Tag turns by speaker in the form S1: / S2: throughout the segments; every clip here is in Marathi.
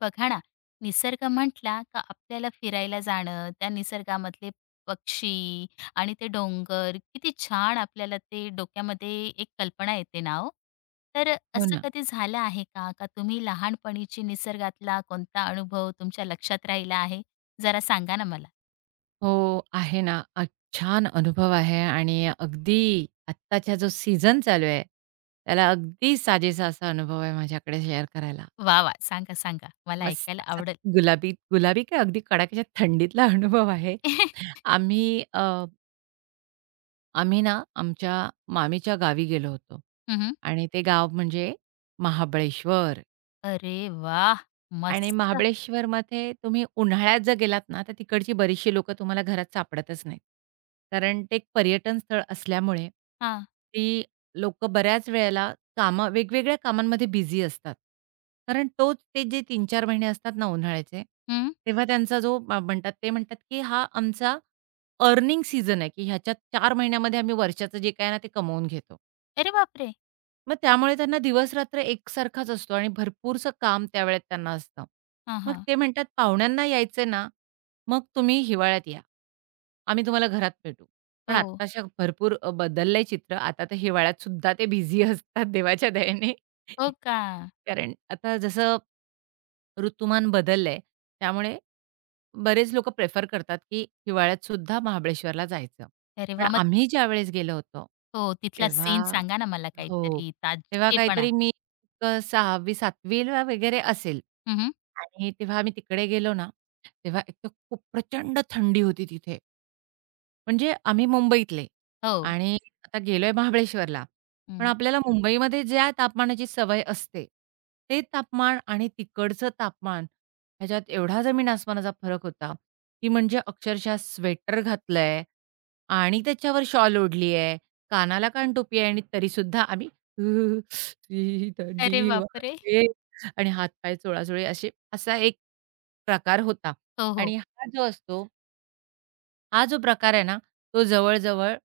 S1: बघा ना, निसर्ग म्हटला का आपल्याला फिरायला जाणं, त्या निसर्गामधले पक्षी आणि ते डोंगर किती छान आपल्याला ते डोक्यामध्ये एक कल्पना येते ना हो. तर
S2: हो
S1: असं
S2: ना.
S1: कधी झालं आहे का, का तुम्ही लहानपणीची निसर्गातला कोणता अनुभव तुमच्या लक्षात राहिला आहे? जरा सांगा ना मला.
S2: हो, आहे ना. छान अनुभव आहे आणि अगदी आत्ताचा जो सीझन चालू आहे, त्याला अगदी साजेसा असा अनुभव आहे माझ्याकडे शेअर करायला.
S1: वाह! वाह! सांगा, सांगा. मला
S2: मस्त
S1: ऐकायला
S2: असा
S1: आवडेल.
S2: गुलाबी गुलाबी काय अगदी कडाक्याच्या थंडीतला अनुभव आहे. आम्ही अ, आम्ही ना आमच्या मामीच्या गावी गेलो होतो
S1: हं,
S2: आणि ते गाव म्हणजे महाबळेश्वर.
S1: अरे वाह!
S2: आणि
S1: मस्त.
S2: महाबळेश्वरमध्ये तुम्ही उन्हाळ्यात जर गेलात ना, तर तिकडची बरीचशी लोकं तुम्हाला घरात सापडतच नाहीत. कारण ते एक पर्यटन स्थळ असल्यामुळे
S1: हां.
S2: ती लोकं बऱ्याच वेळेला कामं वेगवेगळ्या कामांमध्ये बिझी असतात. कारण तोच ते जे 3-4 महिने असतात ना उन्हाळ्याचे,
S1: हं.
S2: तेव्हा त्यांचा जो म्हणतात ते म्हणतात, की हा आमचा अर्निंग सीझन आहे, की ह्याच्यात 4 महिन्यामध्ये आम्ही वर्षाचं जे काही आहे ना, ते कमवून घेतो.
S1: अरे बापरे!
S2: मग त्यामुळे त्यांना दिवस-रात्र एकसारखाच असतो आणि भरपूरसं काम त्यावेळेत त्यांना असतं.
S1: हां,
S2: मग
S1: हां.
S2: ते म्हणतात, "पाहुण्यांना यायचंय ना, मग तुम्ही हिवाळ्यात या. आम्ही तुम्हाला घरात भेटू." पण
S1: हो.
S2: आत्ताशा भरपूर बदललंय चित्र. आता तर हिवाळ्यात सुद्धा ते बिझी असतात देवाच्या दयेने.
S1: हो का?
S2: कारण आता जसं ऋतुमान बदललंय, त्यामुळे बरेच लोकं प्रेफर करतात, की हिवाळ्यात सुद्धा महाबळेश्वरला जायचं.
S1: अरे
S2: पण
S1: वाह!
S2: आम्ही ज्यावेळेस गेलो होतो,
S1: हो, तिथला
S2: तेव्हा
S1: सीन सांगा ना मला
S2: हो.
S1: काहीतरी
S2: तेव्हा
S1: ताजेपणा.
S2: काहीतरी मी 6वी-7वी ला वगैरे असेल
S1: हं, हं.
S2: आणि तेव्हा आम्ही तिकडे गेलो ना, तेव्हा एक तर खूप प्रचंड थंडी होती तिथे. म्हणजे आम्ही मुंबईतले
S1: हो.
S2: आणि आता गेलोय महाबळेश्वरला. पण
S1: हं.
S2: आपल्याला मुंबईमध्ये ज्या तापमानाची सवय असते, ते तापमान आणि तिकडचं तापमान ह्याच्यात एवढा जमीन आसमानाचा फरक होता, की म्हणजे अक्षरशः स्वेटर घातलंय आणि त्याच्यावर शॉल ओढली आहे, कानाला कानटोपी आहे आणि तरीसुद्धा आम्ही "हुहुहु, ही
S1: अरे
S2: थंडी
S1: बापरे!
S2: वाजते आणि हात चोळाचोळी असे असा एक प्रकार होता
S1: हो, हो.
S2: आणि हा जो असतो हा जो प्रकार आहे ना, तो जवळ-जवळ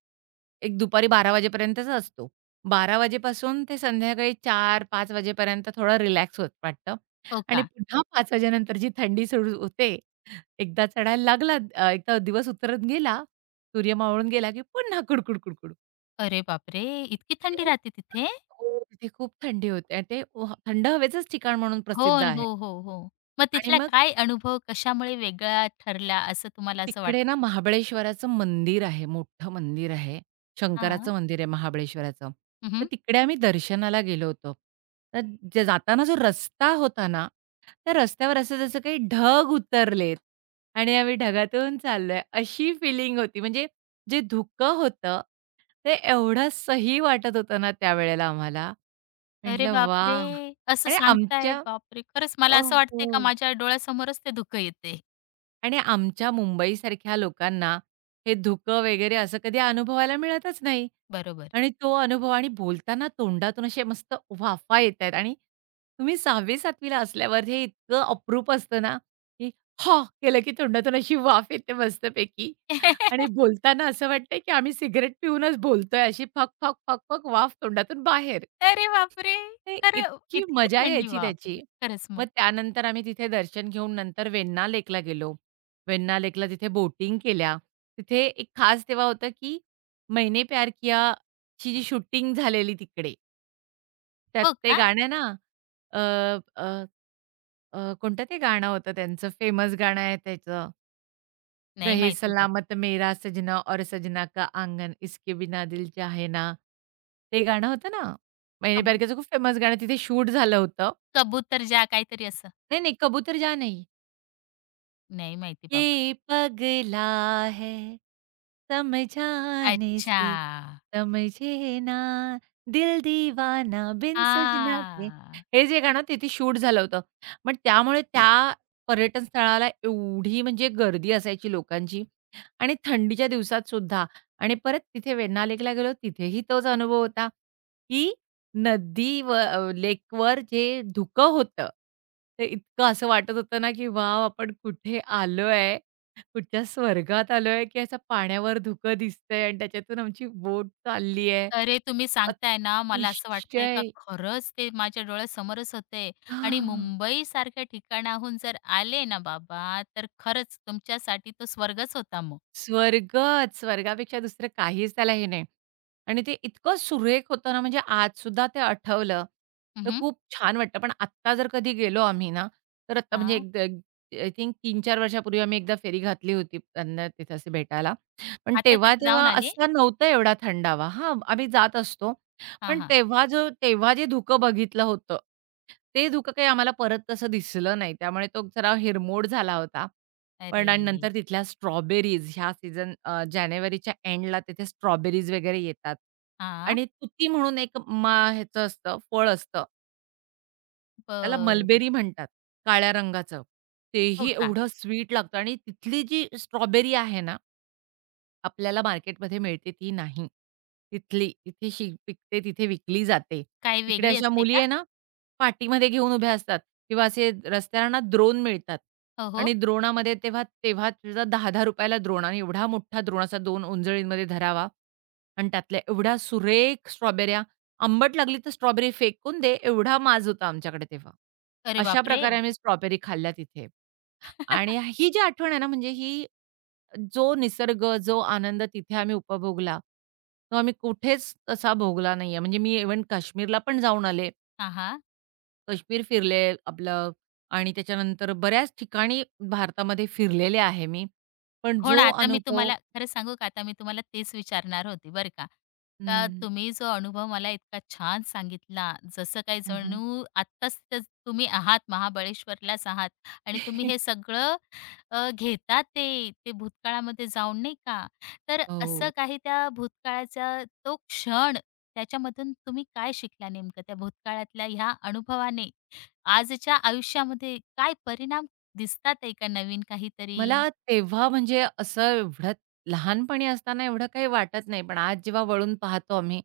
S2: एक दुपारी 12 वाजेपर्यंतचा असतो. 12 वाजेपासून ते संध्याकाळी 4-5 वाजेपर्यंत थोडा रिलॅक्स होत वाटतं
S1: हो
S2: आणि
S1: का?
S2: पुन्हा 5 वाजेनंतर जी थंडी सुरू होते, एकदा चढायला लागला एकदा दिवस उतरत गेला, सूर्य मावळून गेला, की पुन्हा कुडकुड, कुडकुड.
S1: अरे बापरे! इतकी थंडी
S2: आणि
S1: राहते तिथे?
S2: हो, तिथे खूप थंडी होते आणि ते थंड हवेचंच ठिकाण म्हणून
S1: हो,
S2: प्रसिद्ध आहे.
S1: हो, हो, हो. मग
S2: आणि
S1: तिथला
S2: मग
S1: काय अनुभव कशामुळे वेगळा ठरला असं तुम्हाला असं
S2: तिकडे ना
S1: वाटतं?
S2: महाबळेश्वराचं मंदिर आहे, मोठं मंदिर आहे.
S1: हां.
S2: शंकराचं मंदिर आहे महाबळेश्वराचं. तर
S1: हं,
S2: तिकडे आम्ही दर्शनाला गेलो होतो. तर जाताना जो रस्ता होता ना, त्या रस्त्यावर असं जसं काही ढग उतरलेत आणि आम्ही ढगातून चाललोय अशी फिलिंग होती. म्हणजे जे धुकं होतं, ते एवढं सही वाटत होतं ना त्यावेळेला आम्हाला.
S1: अरे
S2: म्हटलं वाह!
S1: बापरे! असं
S2: आणि
S1: सांगताय.
S2: आमच्या
S1: बापरे! खरंच मला
S2: ओ
S1: असं वाटतंय का
S2: हो.
S1: माझ्या डोळ्यासमोरच ते धुकं येतंय.
S2: आणि आमच्या मुंबईसारख्या लोकांना हे धुकं वगैरे असं कधी अनुभवायला मिळतच नाही
S1: बरोबर.
S2: आणि तो अनुभव आणि बोलताना तोंडातून असे मस्त वाफा येतायत आणि तुम्ही 6वी-7वी ला असल्यावर हे इतकं अप्रूप असतं ना, की "हां" केलं की तोंडातून अशी वाफ येते मस्तपैकी आणि बोलताना असं वाटतंय की आम्ही सिगारेट पिऊनच बोलतोय अशी फक, फक, फक, फक वाफ तोंडातून बाहेर.
S1: अरे बापरे!
S2: ते
S1: खरं
S2: इतकी
S1: इतकी
S2: मजा
S1: थंडी
S2: यायची त्याची.
S1: बापरे! खरंच
S2: मग
S1: मग.
S2: त्यानंतर आम्ही तिथे दर्शन घेऊन नंतर वेण्णा लेकला गेलो. वेण्णा लेकला तिथे बोटिंग केल्या. तिथे एक खास तेव्हा होतं, की मैंने प्यार किया ची जी शूटिंग झालेली तिकडे. त्यात
S1: हो
S2: ते
S1: का?
S2: गाणं ना अ, अ, अ, कोणतं ते गाणं होतं त्यांचं फेमस गाणं आहे त्याचं.
S1: नाही
S2: रहे
S1: माहिती बाबा.
S2: सलामत मेरा सजना और सजना का आंगन, इसके बिना दिल चाहे ना. ते गाणं होतं ना, मैंने प्यार कियाचं खूप फेमस गाणं तिथे शूट झालं होतं.
S1: कबूतर जा काहीतरी असं?
S2: नाही, नाही, कबूतर जा नहीं.
S1: नाही माहिती
S2: ये
S1: बाबा.
S2: पगला है समझाने
S1: अच्छा.
S2: से समझे ना दिल दीवाना बिन
S1: आ,
S2: सजना के हे जे गाणं तिथे शूट झालं होतं. मग त्यामुळे त्या पर्यटन स्थळाला एवढी म्हणजे गर्दी असायची लोकांची आणि थंडीच्या दिवसात सुद्धा आणि परत तिथे वेण्णा लेकला गेलो तिथेही तोच अनुभव होता, की नदी लेकवर जे धुकं होतं, ते इतकं असं वाटत होतं ना, की "वॉव! आपण कुठे आलोय? कुठच्या स्वर्गात आलोय?" की असं पाण्यावर धुकं दिसतंय आणि त्याच्यातून आमची बोट चालली आहे.
S1: अरे, तुम्ही सांगताय ना, मला असं वाटतंय का
S2: अतिशय
S1: खरंच ते माझ्या डोळ्यासमोरच होतंय आणि
S2: हां.
S1: मुंबईसारख्या ठिकाणाहून जर आले ना बाबा, तर खरंच तुमच्यासाठी तो स्वर्गच होता मग.
S2: स्वर्गच. स्वर्गापेक्षा दुसरं काहीच त्याला हे नाही. आणि ते इतकं सुरेख होतं ना, म्हणजे आजसुद्धा ते आठवलं,
S1: हं,
S2: तर
S1: हं.
S2: खूप छान वाटतं. पण आत्ता जर कधी गेलो आम्ही ना, तर आत्ता म्हणजे
S1: हां.
S2: एक एक आय थिंक 3-4 वर्षापूर्वी आम्ही एकदा फेरी घातली होती त्यांना तिथं असं भेटायला. पण
S1: आता
S2: तेव्हा,
S1: तिथे
S2: तेव्हा
S1: जाऊन आले?
S2: असा नव्हता एवढा थंडावा. हां, आम्ही जात असतो.
S1: हां,
S2: पण
S1: हां.
S2: तेव्हा जे धुकं बघितलं होतं, ते धुकं काही आम्हाला परत तसं दिसलं नाही. त्यामुळे तो जरा हिरमोड झाला होता. पण
S1: अरे!
S2: आणि नंतर तिथल्या स्ट्रॉबेरीज ह्या जानेवारीच्या एंडला तिथे स्ट्रॉबेरीज वगैरे येतात
S1: हां.
S2: आणि तुती म्हणून एक ह्याचं असतं, फळ असतं. त्याला
S1: बरं.
S2: मलबेरी म्हणतात, काळ्या रंगाचं.
S1: हो
S2: तेही
S1: का?
S2: एवढं स्वीट लागतं आणि तिथली जी स्ट्रॉबेरी आहे ना, आपल्याला मार्केटमध्ये मिळते ती नाही. तिथे पिकते, तिथे विकली जाते.
S1: काही
S2: तिकडे
S1: वेगळी
S2: अशा
S1: असते
S2: मुली
S1: का?
S2: आहे ना, पाठीमध्ये घेऊन उभ्या असतात किंवा असे रस्त्यावर ना द्रोण मिळतात
S1: हो, हो.
S2: आणि द्रोणामध्ये तेव्हा तेव्हा सुद्धा ₹10-10 ला द्रोण आणि एवढा मोठा द्रोण असा 2 उंजळींमध्ये धरावा आणि त्यातल्या एवढ्या सुरेख स्ट्रॉबेऱ्या, आंबट लागली तर स्ट्रॉबेरी फेकून दे, एवढा माज होता आमच्याकडे तेव्हा.
S1: अरे
S2: अशा
S1: बापरे!
S2: प्रकारे आम्ही स्ट्रॉबेरी खाल्ल्या तिथे आणि ही जी आठवण आहे ना, म्हणजे ही जो निसर्ग, जो आनंद तिथे आम्ही उपभोगला, तो आम्ही कुठेच तसा भोगला नाहीये. म्हणजे मी इव्हन काश्मीरला पण जाऊन आले.
S1: हां, हां.
S2: काश्मीर फिरले आपलं आणि त्याच्यानंतर बऱ्याच ठिकाणी भारतामध्ये फिरलेले आहे मी. पण
S1: हो
S2: जो
S1: ना, आता मी
S2: अनुभव
S1: तुम्हाला खरं सांगू का, आता मी तुम्हाला तेच विचारणार होते बरं का. का
S2: हं.
S1: तुम्ही जो अनुभव मला इतका छान सांगितला, जसं काही
S2: हं,
S1: जणू आत्ताच तर तुम्ही आहात, महाबळेश्वरलाच आहात आणि तुम्ही हे सगळं घेता ते, ते भूतकाळामध्ये जाऊन नाही का. तर असं
S2: हो.
S1: काही त्या भूतकाळाचा तो क्षण, त्याच्यामधून तुम्ही काय शिकला नेमकं त्या भूतकाळातल्या ह्या अनुभवाने? आजच्या आयुष्यामध्ये काय परिणाम दिसतात आहे का नवीन काहीतरी?
S2: मला तेव्हा म्हणजे असं एवढं लहानपणी असताना एवढं काही वाटत नाही. पण आज जेव्हा वळून पाहतो आम्ही,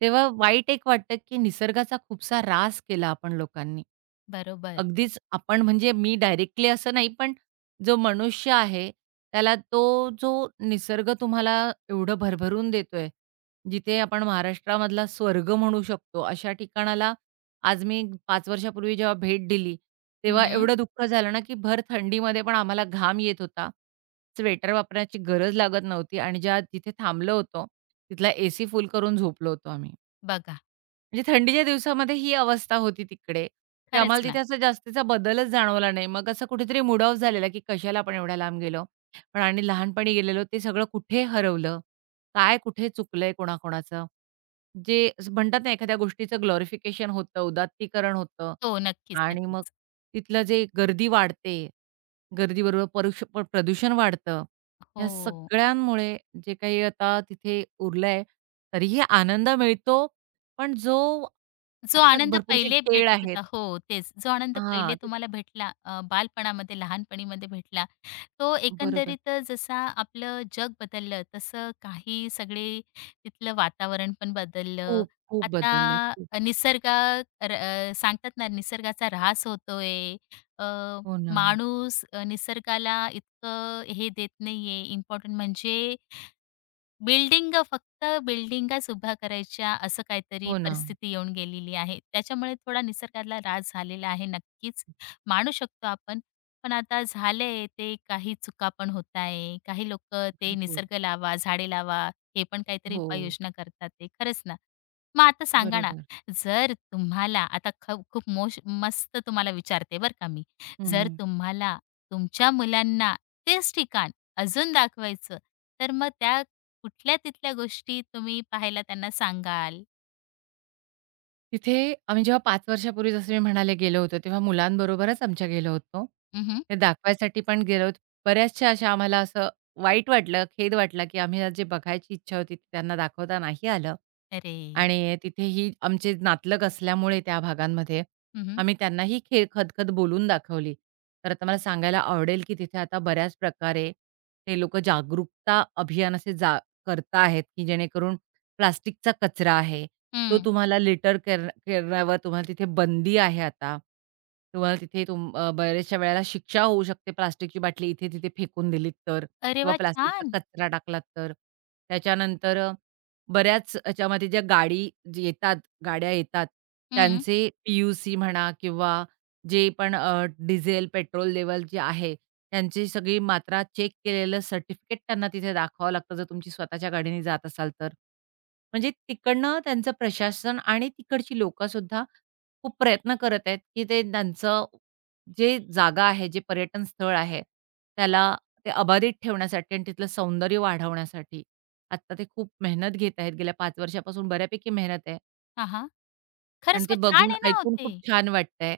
S2: तेव्हा वाईट एक वाटतं, की निसर्गाचा खूपसा ऱ्हास केला आपण लोकांनी.
S1: बरोबर.
S2: अगदीच आपण म्हणजे मी डायरेक्टली असं नाही, पण जो मनुष्य आहे, त्याला तो जो निसर्ग तुम्हाला एवढं भरभरून देतोय, जिथे आपण महाराष्ट्रामधला स्वर्ग म्हणू शकतो, अशा ठिकाणाला आज मी 5 वर्षापूर्वी जेव्हा भेट दिली, तेव्हा
S1: हं.
S2: एवढं दुःख झालं ना, की भर थंडीमध्ये पण आम्हाला घाम येत होता. स्वेटर वापरण्याची गरज लागत नव्हती आणि ज्या जिथे थांबलो होतो, तिथला एसी फुल करून झोपलो होतो आम्ही.
S1: बघा.
S2: म्हणजे थंडीच्या दिवसामध्ये ही अवस्था होती तिकडे, की
S1: खरंच
S2: आम्हाला तिथे
S1: ना.
S2: असा जास्तीचा बदलच जाणवला नाही. मग असं कुठेतरी मूड ऑफ झालेला, की कशाला आपण एवढ्या लांब गेलो. पण आणि लहानपणी गेलेलो ते सगळं कुठे हरवलं? काय कुठे चुकलंय कोणाकोणाचं? जे असं म्हणतात ना एखाद्या गोष्टीचं ग्लोरिफिकेशन होतं, उदात्तीकरण होतं
S1: हो, नक्कीच,
S2: आणि मग
S1: नक्कीच.
S2: तिथलं जे गर्दी वाढते, गर्दीबरोबर परुष प प्रदूषण वाढतं. या
S1: हो.
S2: सगळ्यांमुळे जे काही आता तिथे उरलंय, तरीही आनंद मिळतो पण जो
S1: जो
S2: आता
S1: आनंद
S2: भरपूरसे
S1: पहिले
S2: खेळ
S1: भेटत
S2: आहेत
S1: होता हो, तेच. जो आनंद पहिले
S2: हां, ते
S1: तुम्हाला भेटला बालपणामध्ये, लहानपणीमध्ये भेटला, तो
S2: बरोबर.
S1: एकंदरीत जसा आपलं जग बदललं, तसं काही सगळे तिथलं वातावरण पण बदललं.
S2: खूप, खूप बदललंय.
S1: आता
S2: खूप.
S1: निसर्ग र सांगतात ना, निसर्गाचा ऱ्हास होतोय. अ,
S2: हो ना,
S1: माणूस निसर्गाला इतकं हे देत नाहीये, इम्पोर्टंट म्हणजे बिल्डिंग फक्त बिल्डिंगाच उभ्या करायच्या असं काहीतरी
S2: हो ना.
S1: परिस्थिती येऊन गेलेली आहे. त्याच्यामुळे थोडा निसर्गाला ऱ्हास झालेला आहे नक्कीच, मानू शकतो आपण. पण आता झालंय ते काही चुका पण होत आहे. काही लोकं ते
S2: भरपूर.
S1: निसर्ग लावा, झाडे लावा, हे पण काहीतरी
S2: हो,
S1: उपाययोजना करतात ते. खरंच ना. मग आता सांगा ना,
S2: बरोबर.
S1: जर तुम्हाला आता खूप मस्त तुम्हाला विचारते बरं का मी.
S2: हं,
S1: जर
S2: हं.
S1: तुम्हाला तुमच्या मुलांना तेच ठिकाण अजून दाखवायचं, तर मग त्या कुठल्या तिथल्या गोष्टी तुम्ही पाहायला त्यांना सांगाल?
S2: तिथे आम्ही जेव्हा 5 वर्षापूर्वी जसं मी म्हणाले गेलो होतो, तेव्हा मुलांबरोबरच आमच्या गेलो होतो.
S1: हं,
S2: ते दाखवायसाठी पण गेलो होतो. बऱ्याचशा अशा आम्हाला असं वाईट वाटलं, खेद वाटला, की आम्ही जे बघायची इच्छा होती, ती त्यांना दाखवता नाही आलं.
S1: अरे!
S2: आणि तिथेही आमचे नातलग असल्यामुळे त्या भागांमध्ये,
S1: हं, हं.
S2: आम्ही त्यांनाही खदखद बोलून दाखवली. तर आता मला सांगायला आवडेल, की तिथे आता बऱ्याच प्रकारे ते लोकं जागरूकता अभियान असे करताहेत, की जेणेकरून प्लास्टिकचा कचरा आहे, तो तुम्हाला लिटर करण्यावर तुम्हाला तिथे बंदी आहे आता. तुम्हाला तिथे बऱ्याचशा वेळेला शिक्षा होऊ शकते प्लास्टिकची बाटली इथे-तिथे फेकून दिलीत तर
S1: अरे
S2: किंवा
S1: वा छान.
S2: प्लास्टिकचा कचरा टाकलात तर. त्याच्यानंतर बऱ्याच याच्यामध्ये ज्या गाडी जे येतात, गाड्या येतात,
S1: हं.
S2: त्यांचे पी-यू-सी म्हणा किंवा जे पण डिझेल, पेट्रोल लेव्हल जे आहे, त्यांची सगळी मात्रा चेक केलेलं सर्टिफिकेट त्यांना तिथे दाखवावं लागतं, जर तुमची स्वतःच्या गाडीने जात असाल तर. म्हणजे तिकडनं त्यांचं प्रशासन आणि तिकडची लोकंसुद्धा खूप प्रयत्न करत आहेत, की ते त्यांचं जे जागा आहे, जे पर्यटन स्थळ आहे, त्याला ते अबाधित ठेवण्यासाठी आणि तिथलं सौंदर्य वाढवण्यासाठी. आत्ता ते खूप मेहनत घेत आहेत. गेल्या 5 वर्षापासून बऱ्यापैकी मेहनत आहे
S1: हां, हां.
S2: आणि
S1: खरंच
S2: ते
S1: मग छान
S2: बघून,
S1: आहे ना
S2: ऐकून
S1: होते,
S2: खूप छान वाटतंय,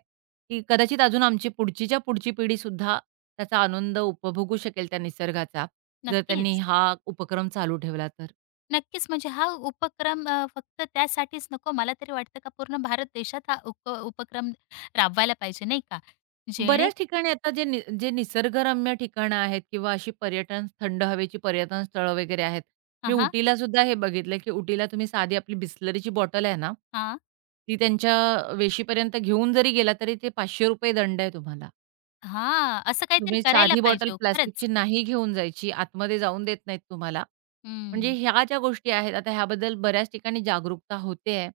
S2: की कदाचित अजून आमची पुढचीच्या पुढची पिढीसुद्धा त्याचा आनंद उपभोगू शकेल त्या निसर्गाचा, जर त्यांनी
S1: नक्कीच.
S2: हा उपक्रम चालू ठेवला तर.
S1: नक्कीच म्हणजे हा उपक्रम फक्त त्यासाठीच नको मला तरी वाटतं का पूर्ण भारत देशात हा उपक्रम राबवायला पाहिजे नाही का? जेणे
S2: बऱ्याच ठिकाणी आता जे निसर्गरम्य ठिकाणं आहेत किंवा अशी पर्यटन थंड हवेची पर्यटन स्थळं वगैरे आहेत.
S1: हां,
S2: मी
S1: हां.
S2: उटीला सुद्धा हे बघितलं, की उटीला तुम्ही साधी आपली बिसलरीची बॉटल आहे ना,
S1: हां.
S2: ती त्यांच्या वेशीपर्यंत घेऊन जरी गेला तरी ते ₹500 दंड आहे तुम्हाला.
S1: हां. असं काहीतरी
S2: तुम्ही
S1: करायला
S2: साधी बॉटल
S1: पाहिजे हो खरंच.
S2: प्लास्टिकची नाही घेऊन जायची. आतमध्ये जाऊन देत नाहीत तुम्हाला. म्हणजे
S1: हं.
S2: ह्या ज्या गोष्टी आहेत, आता ह्याबद्दल बऱ्याच ठिकाणी जागरूकता होते आहे.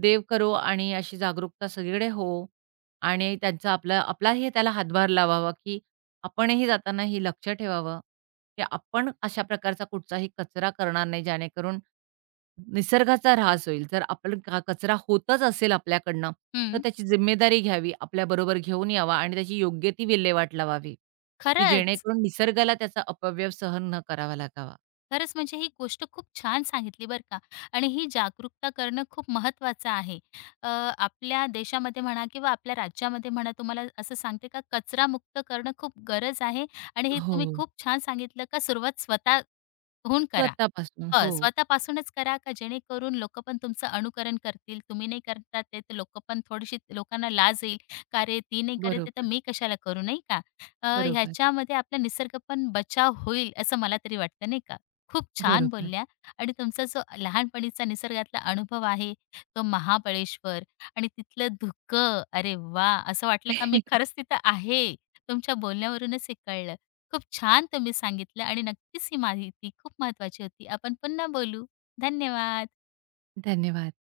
S2: देव करो आणि अशी जागरूकता सगळीकडे हो. आणि त्यांचा आपला आपलाही त्याला हातभार लावावा, की आपणही जाताना हे लक्ष ठेवावं, की आपण अशा प्रकारचा कुठचाही कचरा करणार नाही, जेणेकरून निसर्गाचा ऱ्हास होईल. जर आपण का कचरा होतच असेल आपल्याकडनं, तर
S1: हं.
S2: त्याची जिम्मेदारी घ्यावी, आपल्याबरोबर घेऊन यावा आणि त्याची योग्य ती विल्हेवाट लावावी, की
S1: खरंच.
S2: जेणेकरून निसर्गाला त्याचा अपव्यय सहन न करावा लागावा.
S1: खरंच म्हणजे ही गोष्ट खूप छान सांगितली बरं का आणि ही जागरूकता करणं खूप महत्त्वाचं आहे. अ, आपल्या देशामध्ये म्हणा किंवा आपल्या राज्यामध्ये म्हणा तुम्हाला असं सांगते का कचरामुक्त करणं खूप गरज आहे आणि हे
S2: हो.
S1: तुम्ही खूप छान सांगितलं का सुरुवात स्वतःहून करा.
S2: स्वतःपासून. हो.
S1: स्वतःपासूनच करा का जेणेकरून लोकं पण तुमचं अनुकरण करतील? तुम्ही नाही करता ते तर लोकं पण थोडीशी लोकांना लाज येईल. का रे, ती नाही करत आहे तर
S2: बरोबर,
S1: मी कशाला करू, नाही का?
S2: बरोबर,
S1: ह्याच्यामध्ये आपला निसर्ग पण बचाव होईल असं मला तरी वाटतं, नाही का? खूप छान
S2: बरोबर.
S1: बोलल्या आणि तुमचा जो लहानपणीचा निसर्गातला अनुभव आहे, तो महाबळेश्वर आणि तिथलं धुकं, अरे वाह! असं वाटलं का मी खरंच तिथं आहे. तुमच्या बोलण्यावरूनच हे कळलं. खूप छान तुम्ही सांगितलं आणि नक्कीच ही माहिती खूप महत्वाची होती. आपण पुन्हा बोलू. धन्यवाद.
S2: धन्यवाद.